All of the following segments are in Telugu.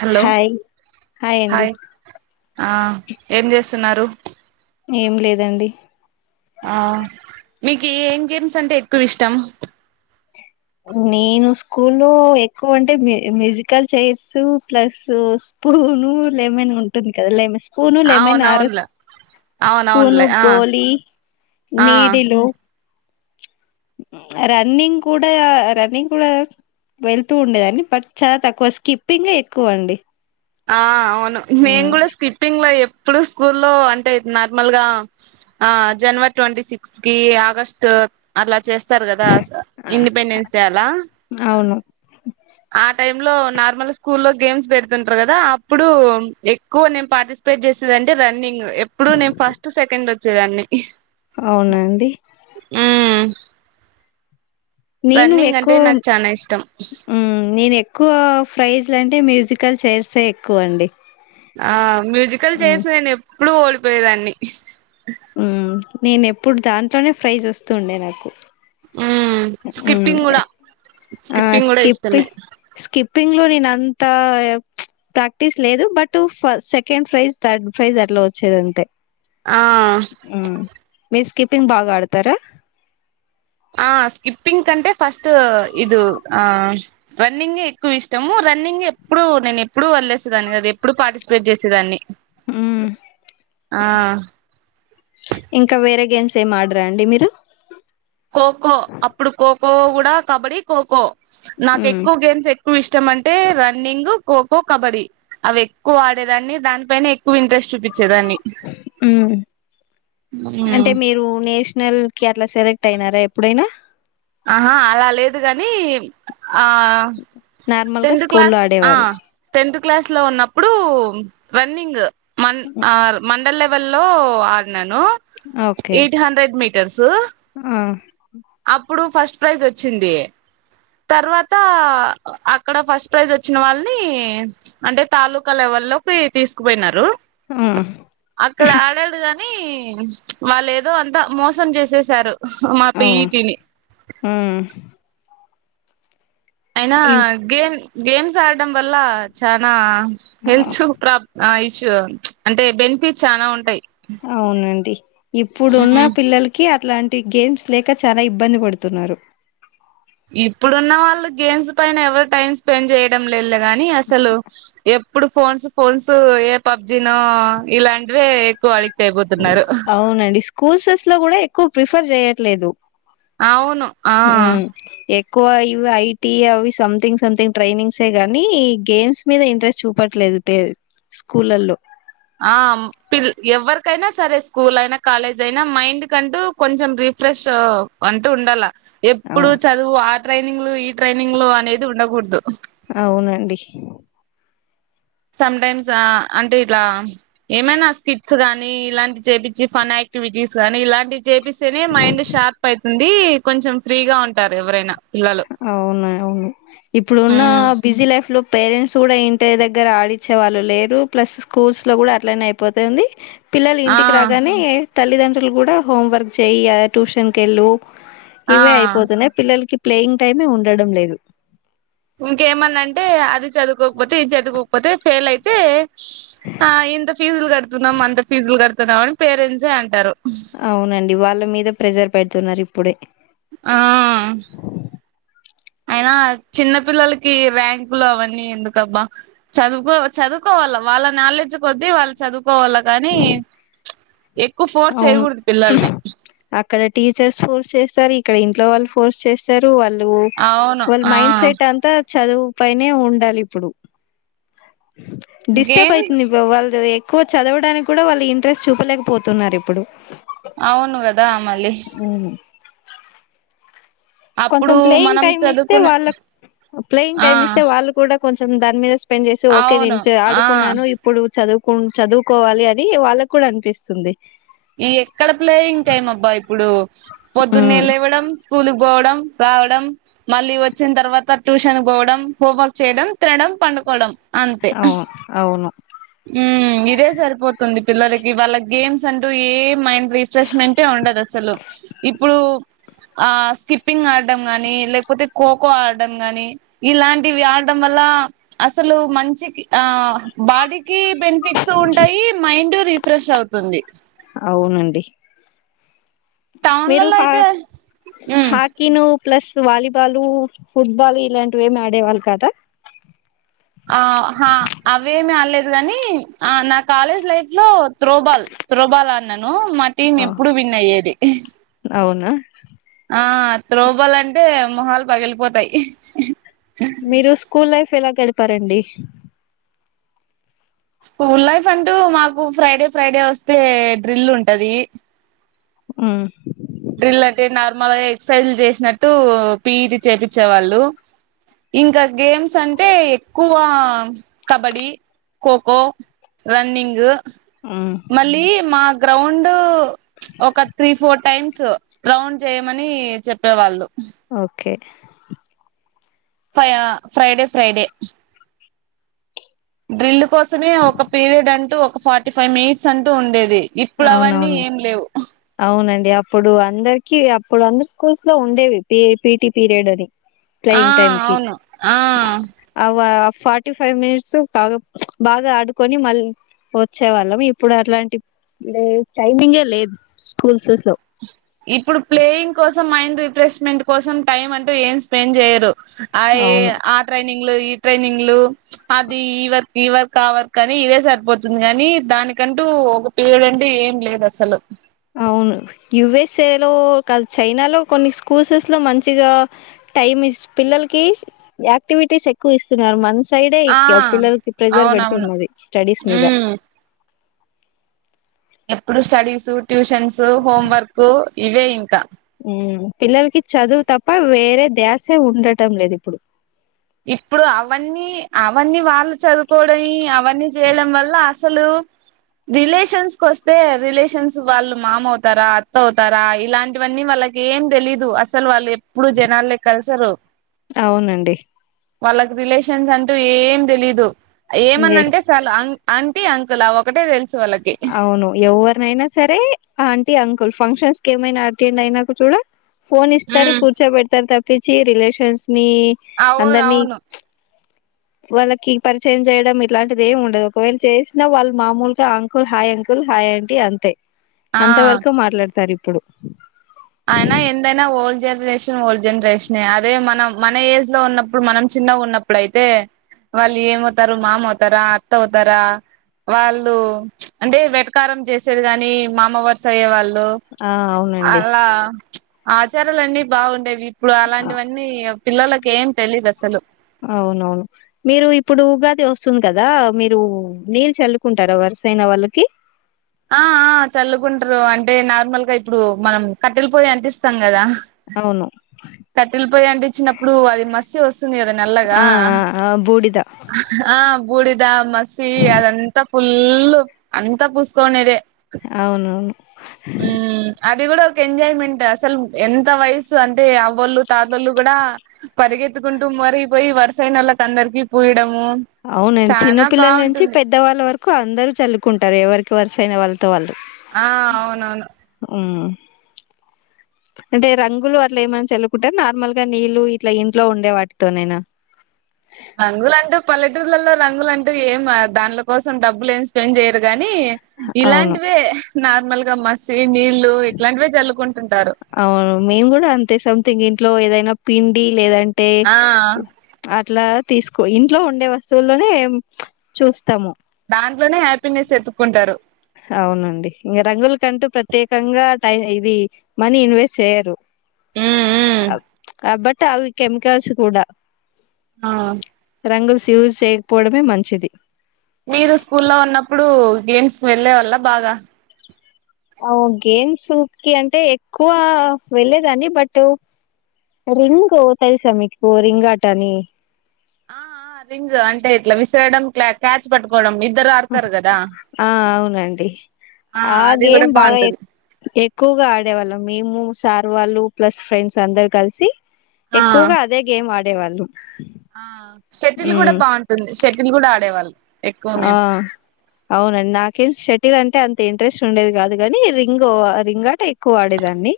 హలో హాయ్, హాయ్ అండి. ఆ ఏం చేస్తున్నారు? ఏం లేదండి. అ మీకు ఏం గేమ్స్ అంటే, ఎక్కువ ఇష్టం. నేను స్కూ లో ఎక్కువ అంటే, ము musical chairs plus. Spoon lemon ఉంటుంది. కదా! లెమన్ స్పూను లెమన్ ఆరేస్. అవునవునులే స్పూను అవునవునులే ఆ ఆ గోలినిడిలో రన్నింగ్ కూడా, రన్నింగ్ కూడా. వెళ్తూ ఉండేదాన్ని, బట్ చాలా తక్కువ స్కిప్పింగ్ ఎక్కువ అండి. ఆ అవును, నేను హ్మ్. గూడా స్కిప్పింగ్ లో ఎ ఇప్పుడు స్కూల్లో అంటే, నార్మల్ గా ఆ జనవరి ట్వంటీ సిక్స్త్ కి ఆగస్ట్. అలాగే చేస్తారు. గదా ఆ! ఇండిపెండెన్స్ డే, అలా అవును ఆ టైం లో నార్మల్ స్కూల్ లో, గేమ్స్ పెడుతుం. కదా అప్పుడు ఎక్కువ నేను పార్టిసిపేట్ చేసేది, అంటే రన్నింగ్ ఎప్పుడు, నేను ఫస్ట్ సెకండ్. వచ్చేదాన్ని. హ్ అవునండి. ఉమ్ నేను రన్నింగ్ అంటే ఎక్కువ నాకు చానా ఇష్టం నేను ఎక్కువ ఫ్రైస్ ఇట్లాంటి మ్యూజికల్ చైర్స్ ఎక్కువ అండి ఆ మ్యూజికల్ చేసి నేను ఎప్పుడు ఓడిపోయేదాన్ని మ్మ్ నేను ఎప్పుడు దాంట్నే ఫ్రై చేస్తూ ఉండే నాకు మ్మ్ స్కిప్పింగ్ కూడా ఆ స్కిప్పింగ్ కూడా స్కిప్పి ఇష్టమే స్కిప్పింగ్ లో న అంతా ప్రాక్టీస్ లేదు బట్ ఫ సెకండ్ ప్రైజ్ థర్డ్ ప్రైజ్ అట్లా వచ్చేది ఆ మీ స్కిప్పింగ్ బాగా ఆడతారా ఆ స్కిప్పింగ్ కంటే ఫస్ట్ ఇది ఆ రన్నింగ్ ఎక్కువ ఇష్టము రన్నింగ్ ఎప్పుడు నేను ఎప్పుడు వదిలేసేదాన్ని అదది ఎప్పుడు పార్టిసిపేట్ చేసేదాన్ని ఆ ఇంకా వేరే గేమ్స్ సే ఆడరా అండి మీరు ఖోఖో అప్పుడు ఖోఖో కూడా కబడ్డీ కోఖోఖో నాకు మ్మ్ ఎక్కువ గేమ్స్ ఎ ఎక్కువ ఇష్టం అంటే రన్నింగ్ ఖోఖో కబడ్డీ అవి ఎక్కువ ఆడేదాన్ని దానిపైనే ఎక్కువ ఇంట్రెస్ట్ చూపి ఉ మ్ అంటే మీరు నేస్ నల్ కి అట్లా సెలెక్ట్ అయినారా ఎప్పుడైనా ఆహా అలా లేదు కాని ఆ నార్మల్ గా టెన్త స్కూల్లో క్లాస్ ఆడేవారు టెన్త్ క్లాస్ లో ఉన్నప్పుడు రన్నింగ్ మండల్ లెవెల్ లో ఆడినను ఓకే ఎయిట్ హండ్రెడ్ మీటర్ ఆ స ప్రైజ్ వచ్చింది తర్వాత అక్కడ ఫస్ట్ ప్రైజ్ వచ్చిన వాళ్ళని అంటే తాలకాలు ఎవరు తీసుకుపోయిన ఆ అక్కడ ఆడాడు కానీ కానీ వాళ్ళు ఏదో అంతా మోసం చేసేసారు మా అవను పిఈటిని ఉమ్ అయినా గేమ్ గేమ్స్ ఆడడం వల్ల చనా హెల్త్ ప్రబ్ ఇషూ అంటే బెనిఫిట్ చాలా ఉంటాయి అవునండి ఇప్పుడు ఉన్న మ్మ్ పిల్లలకి ఇలాంటి గేమ్స్ లేక చాలా ఇబ్బంది పడుతున్నారు ఇప్పుడున్న వాళ్ళు గేమ్స్ పైన ఎవరు టైమ్ స్పెండ్ చేయడం లేదు కాగానీ అసలు ఎ ఇప్పుడు ఫోన్స్ ఫోన్స్ ఏ పబ్జి నో ఇలాంటి ఎక్కువాలి అయిపోతున్నారు [unintelligible] లో కూడా ఎక్కువ ప్రిఫర్ చేయట్లేదు అవును ఆ ఎక్కువ ఇవి ఐటీ అవి సంథింగ్ సంథింగ్ ట్రైనింగ్స్ గానీ ఈ గేమ్స్ మీద ఇంట్రెస్ట్ చూపట్లేదు పెరూ స్కూలాలో ఆ పి ఎవరికైనా సరే స్కూల్ అయినా కాలేజ్ అయినా మైండ్ కంటూ కొంచెం రి ఫ్రెష్ అంటూ ఉండాల అవు ఎప్పుడు చదువు ఆ ట్రైనింగ్లు ఈ ట్రైనింగ్లు అనేది ఉండకూడదు అవునండి సమ్టైమ్స్ అంటే ఇలా ఏమైనా స్కిట్స్ గానీ ఇలాంటి చేపించి ఫన్ క్ ఎక్టివిటీస్ కానీ ఇలాంటి చేపిస్తేనే మైండ్ షార్ప్ అయితుంది కొంచెం ఫ్రీగా ఉంటారు ఎవరైనా పిల్లలు అవునాయి అవును ఇప్పుడున్న మ్మ్ బిజీ లైఫ్ లో పేరెంట్స్ కూడా ఇంటి దగ్గర ఆడిచ్చే వాళ్ళు లేరు ప్లస్ స్కూల్స్ లో కూడా అట్లనే అయిపోతుంది పిల్లలు ఆ ఇంటికి రాగానే తల్లిదండ్రులు కూడా హోంవర్క్ చేయయి ట్యూషన్కి వెళ్ళు ఆ ఇవే అయిపోతున్నాయి పిల్లలకి ప్లేయింగ్ టైమే ఉండడం లేదు ఇంకేమన్నా అంటే అది చదువుకోకపోతే ఇది చదుకోకపోతే ఫెయిల్ అయితే ఆ ఇంత ఫీజులు కడుతున్నాం అంత ఫీజులు కడుతున్నాం అని పేరెంట్సే అంటారు అవునండి వాళ్ళ మీద ప్రెజర్ పెడుతున్నారు ఇప్పుడే ఆ [inaudible] అయినా చిన్న పిల్లోలకి ర్యాంకులు అవన్నీ ఎందుకబ్బా చదువుకో చదువుకోవాళ్ల. వాళ్ళ నాలెడ్జ్ కొద్ది వాళ్ళు చదువుకోవల్ల కాని అవును హ్ అక్కడ టీచర్స్ ఫోర్స్ చేస్త్ సరు ఇక్కడ ఇంట్లో వాళ్ళు ఫోర్స్ చేస్తారు వాళ్ళు అవును వాళ్ళ ఆ మైండ్ సెట్ అంతా. చదువు పైనే ఉండాలి ఇప్పుడు డిస్టర్బ్ గేమ్స్ అయితుంది వాల్దా వె కు చదవడానికి కూడా వాళ్ళ ఇంట్రెస్ట్ చూపలేకపోతున్నారు ఇప్పుడు. అవును కదా మళ్ళీ అప్పుడు కొంచెం ప్లేయింగ్ మనం టైమ్ ఇస్తే చదువుకునే వాళ్ళ ప్లేయింగ్ ఆ టైమ్ ఇస్తే వాళ్ళు కూడా కొంచెం దాని మీద స్పెండ్ చేసి ఓకే చ అవును నేను ఆ ఆడుకున్నాను ఇప్పుడు చదువు కు చదువుకోవాలి అని వాళ్ళకి కూడా అనిపిస్తుంది. ఈ ఎక్కడ ప్లేయింగ్ టైమ్ అబ్బా ఇప్పుడు ఉమ్ పొద్దున్నేళ్ళు లేవ్వడం స్కూల్ పోవడం రావడం మళ్ళీ వచ్చిన తర్వాత ట్యూషన్ పోవడం హోంవర్క్ చేయడం తినడం పండు కోవడం అవును అవును ఉమ్ ఇదే సరిపోతుంది పిల్లలకి వాళ్ళ గేమ్స్ అంటూ ఏ మైండ్ రిఫ్రెష్మెంటే ఉండదు అసలు ఇప్పుడు ఆ స్కిప్పింగ్ ఆడడం గాని లేకపోతే ఖోఖో ఆడడం గాని ఇలాంటివి ఆడం వాళ్ళ అసలు మంచికి ఆ బాడీ కి బెనిఫిట్సు ఉంటాయి మైండు రిఫ్రెష్ అవుతుంది. అవునండి మీరు టౌన్లలో హ అయితే మ్మ్ హాకిను ప్లస్ వాలీబాలు ఫుట్బాలు ఇలాంటివి ఏమి ఆడేవాళ్ళు కాదా. ఆ హ అవేమి ఆడలేద్ గాని ఆ నా కాలేజ్ లైఫ్ లో త్రోబాల్ త్రోబాల్ ఆన్యాను. ను మా టీం ఎప్పుడు విన్ అయ్యేది అవునా ఆ త్రోబల్ అంటే మొహాలు పగిలిపోతాయి ఇహ్ ఇహ్ మీరు స్కూల్ లైఫ్ ఎలా గడిపారండి స్కూల్ లైఫ్ అంటూ మాకు ఫ్రైడే ఫ్రైడే వస్తే డ్రిల్ ఉంటది. ఉ డ్రిల్ అంటే నార్మల్గా ఎక్సర్సైజ్లు చేసినట్టు పిఈటి చేపిచ్చేవాళ్ళు. ఇంకా గేమ్స్ అంటే ఎక్కువ కబడ్డీ ఖో ఖో రన్నింగు ఉమ్ మళ్ళీ మా గ్రౌండ్ చ్ ఒక త్రీ ఫోర్ట్ టైమ్స్ రౌండ్ చేయమని చెప్పేవాళ్ళు ఓకే ఫయ ఫ్రైడే ఫ్రైడే డ్రిల్ కోసమే ఒక పీరియడ్ అంటూ ఒక ఫార్టీ ఫైవ్ మినిట్స్ అంటూ ఉండేది. ఇప్పుడు అవన్నీ అవునవును ఎమ్ లేవ్ అవునండి అప్పుడు అందరికి అప్పుడు అందరి స్కూల్స్ లో ఉండేవి పి పిటి పీరియడ్ అని. ఆ ప్లేయింగ్ టైమ్ కి అవును ఆ అవ్వఫ్ ఫార్టీ ఫైవ్ మినిట్స్ బాగా చ్ బాగా ఆడుకొని మళ్ళీ వచ్చే వాళ్ళం ఇప్పుడు అట్లాండివి. ఇదేవ్ టైమింగే లేదు స్కూల్స్ సెస్లో మండ్ రిఫ్రెమెంట్ కోసం టైమ్ అంటూ ఎమ్ స్పెండ్ చేయరు అయి అవును ఆ ట్రైని నింగ్లూ ఈ ట్రయినింగులు చ్ అది ఈ వర్క్ ఈ వర్క్ ఆ వర్క్ అని ఇదే సరిపోతుంది కానీ కంటూ ఒక పీరియడ్ అంటూ ఎమ్ లేదు అసలు అవును యుఎస్ఏ లో కాద్ చైనా లో కొన్ని స్కూల్సెస్ లో మంచిగా. టైమ్ స్ పిల్లలకి యాక్టివిటీస్ ఎక్కువ ఇస్తున్నారు మన్స్ సైడే ఆ ఇప్పియా పిల్లలకి ప్రెజర్ అవునవును పెడుతున్నది స్టడీస్ మీద. ఉమ్ ఎప్పుడు స్టడీసు ట్యూషన్సు హోం వర్కు ఇవే ఇంకా. ఉమ్ పిల్లలకి చదువు తప్ప వేరే ద్యాసే ఉండటం లేదు ఇప్పుడు ఇప్పుడు అవన్నీ అవన్నీ వాళ్ళు చదువుకోవడం అవన్నీ చేయడం వల్ల అసలు రిలేషన్స్ కొస్తే రిలేషన్స్ వాళ్ళు మామ అవుతారా అత్త అవుతారా ఇలాంటివన్నీ వాళ్ళ కి ఏం దెలీదు అసలు వాళ్ళు ఎప్పుడూ జనాల్లోకి కలసరు అవునండి వాళ్ళకు రిలేషన్స్ అంటూ ఏం దెలీదు ఏమన్న ఇంగే అంటే సాలు అం అంటీ అంకుల్అవొకటే తెల్ అవును ఎవ్వొరనైనా సరే ఆంటీ అంకుల్ ఫంక్షన్స్ కేమైనా అటెండ్ అయినాక చూడు ఫోన్ ఇస్తారు కూర్చోబెడతారు తప్పిచ్చి రిలేషన్స్ మీ అవును అందరిని అవును వాళ్ళకి పరిచయం చేయడం ఇట్లాంటిది ఏమి ఉండదు ఒకవేళ చేసినా వాళ్ళు మామొల్ క కుల్ హాయ్ అంకుల్ హాయ్ ఆంటీ అంతే ఆ అంత వరకు మాట్లాడతారు ఇప్పుడు అయినా ఎందైనా ఓల్ జెర్ జనరేషన్ ఓల్డ్ జనరేషన్ అదే మనం మన ఏజ్ లో ఉన్నప్పుడు మనం చిన్నగా ఉన్నప్పుడుయితే వాళ్ళు ఏమవుతారు మామ అవుతారా అత్త అవుతారా వాళ్ళు అంటే వెటకారం జేసేది గాని మామవర్స అయ్యే వాళ్ళ్ ఆ అవునండి అలా ఆచారాలన్నీ బాగుండేవి ఇప్పుడు అ అలాంటివన్నీ పిల్లొల్లకేం తెలీదు అసలు అవునవును మీరు ఇప్పుడు ఉగాది వస్తుంది కదా మీరు నీళ్ళు చల్లుకుంటారా వర్ సైన వాళ్ళకి ఆ చల్లుకుంటారు అంటే నార్మల్ గా ఇప్పుడు మనం కట్టెల పొయ్యి అంటిస్తాం గదా అవును కట్టెలపోయ్యి అంటించ్చినప్పుడు అది మసి వస్ వొస్తుంది గద నల్లగా ఆ ఆ ఆ బూడిద ఆ బూడిద మస్సి అదంత ఫుల్లు అంతా పూస్కోనేదే అవునవును అది గుడా ఒక ఎంజాయ్ మెంట్ అసలు ఎంత వయసు అంటే అవ్వొళ్ళు తాతోళ్ళు గుడా పరిగె పరిగెత్తుకుంటూ మరి బొయ్ వరసయ్ నోళ్ళకు అందరికి పుయ్ అవునండి చిన్న పిల్లల నుంచి పెద్దవాళ్ళ వరకు అందరూ చల్లుకుంటారు ఎవరికి వరుసయిన వాళ్ళ్ తో వాళ్ళు ఆ అవునవును అంటే రంగులు అట్లా ఏమైన్నా చల్లుకుంటే నార్మల్ గా నీళ్లు ఇట్లా ఇంట్లో ఉండే వాటితోనేనా రంగుల అంటూ పల్లెటూర్లలో రంగుల అంటూ ఏం దాండ్ల కోసం డబ్బులు ఏమి స్పెండ్ జేయిర్ గాని అవును ఇలాంటివే నార్మల్ గా మస్సీ నీళ్లు ఇట్లాంటివే జల్లుకుం అవును మేము గూడా అంతే సంథింగ్ ఇంట్లో ఏదైనా పిండి లేదం టే ఆ ఉ అట్లా తీసుకో ఇంట్లో ఉండే వస్తువుల్లోనే చూస్తము దాంట్లోనే హ్యాపీనెస్ ఎతుక్కుంటారు హవునండి ఇంగ రంగుల కంటూ ప్రత్యేకంగా టై ఇది మనీ ఇన్వెస్ట్ చేయరు మ్మ్ మ్మ్ అబ్ అబ్బట్ అవి కెమికల్స్ కూడా ఆ రంగల్స్ యూజ్ సేయకపోవడమే మంచిది మీరు స్కూల్లో ఉన్నప్పుడు గేమ్స్ కి వెళ్లెవాళ్ల బాగ అవ్ గేమ్సు కి అంటే ఎక్కువ వెళ్లేదాన్ని బటు రింగు తెలుసా మీకు రింగాటనీ ఆ ఆ రింగు అంటే ఇట్లా విసిరడం క్యా క్యాచ్ పట్టుకోవడం ఇద్దరు ఆడతారు గదా ఆ అవునండి ఆ అది గేమ్ కూడా బాగా ఎక్కు బాగుంటుంది ఎక్కువగా ఆడేవాళ్ళం మేము స్ సార్ వాళ్ళు ప్లస్ ఫ్రెండ్స్ అందరూ కలిసి ఆ ఎక్కువగా అదే గేమ్ ఆడేవాళ్లుమ్ ఆ షటిల్ కూడా బాగుంటుంది షటిల్ కూడా ఆడేవాళ్లు ఆ అవున నా కి షటిల్ అంటే అంత ఇంట్రెస్ట్ ఉండేది కాదు కానీ రింగు రింగ ఆట ఎక్కువ ఆడేదాన్ని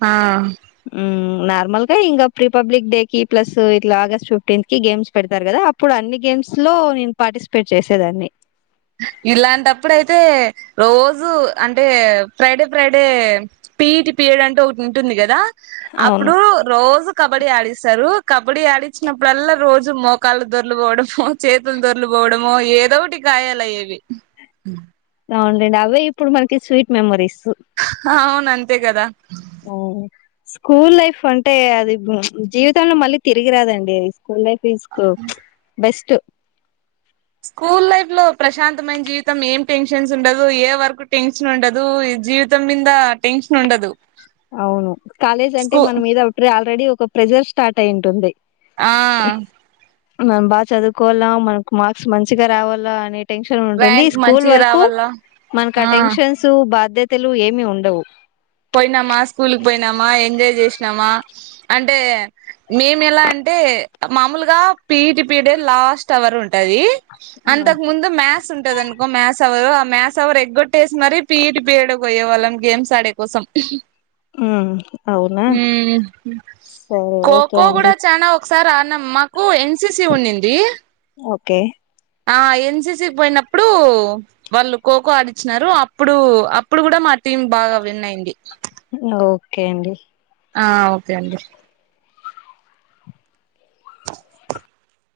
ఆ ఉ నార్ మల్కా ఇంకా ప్రీపబ్లిక్ డే కి ప్లస్ ఇట్లా ఆగస్ట్ ఫిఫ్టీన్త్ కి గేమ్స్ పెడతారు కదా అప్పుడు అన్ని గేమ్స్ లో లో నేను పార్టిసిపేట్ చేసేదాన్ని ఇలాంటప్పుడు అయితే రోజు అంటే Friday Friday PET P period అంటూ ఒకటి ఉంటుంది కదా అవును అప్పుడు రోజు కబడ్డీ ఆడిస్తారు కబడ్డీ ఆడించినప్పుడల్ రోజు మోకాళ్లు దొరులు పోవడం చేతులు దొరూలు పో పోవడమో ఏదో ఒకటి గాయాలు అయ్యేవి అవునండి అవే ఇప్పుడు మనకి స్వీట్ మెమోరీస్ అవును అంతే కదా హు స్కూల్ లైఫ్ అంటే అది జీవితంలో మళ్లీ తిరిగి రాదండి అది కోనే తీసుకో బెస్ట్ స్కూల్ లైఫ్ లో ప్రశాంతమైన జీవితం ఏం టెన్షన్స్ ఉండదు ఏ వర్క్ టెన్షన్ ఉండదు జీవితం మింద టెన్షన్ ఉండదు అవును కాలేజ్ అంటే స్కూ మన మీద అప్పుడే ఆల్రెడీ ఒక ప్రెజర్ స్టార్ట్ అయి ఉంటుంది ఆ మనం బాగా చదువుకోవాలా మనకు మార్క్స్ మంచిగా రావాలా అనే టెన్షన్ ఉంటుంది ర్యాంక్ స్కూల్ మంచిగ వరకు రావాల మనకు ఆ టెన్షన్స్ బాధ్యత్ తెలు ఏమి ఉండవు నామాస్ స్కూల్ పోయినామా ఎంజాయ్ చేసినామా అంటే మేము ఎలా అంటే మాములుగా పిఈటి పిరియడ్ లాస్ట్ అవర్ ఉంటది ఆ అంతకు ముందు మ్యాస్ ఉంటది అనుకో మ్యాస్ అవర్ మ్యాస్ అవర్ ఎగ్గొట్టేసి మరి పీఈటి పిరియడ్ పోయే వాళ్ళం గేమ్స్ ఆడే కోసం ఉమ్ అవునా హు సరే ఖో ఓకే ఖో అండి కూడా చానా ఒకస్ సార్ రాణమ్మకు ఎన్సీసీ ఉన్నింది ఒకే ఆ ఎన్సిసి పోయినప్పుడు వాళ్ళు ఖోఖో ఆడిచ్చినారు అప్పుడు అప్పుడు కూడా మా టీమ్ బాగా విన్ అయింది ఒకే అండి ఆ ఒకే అండి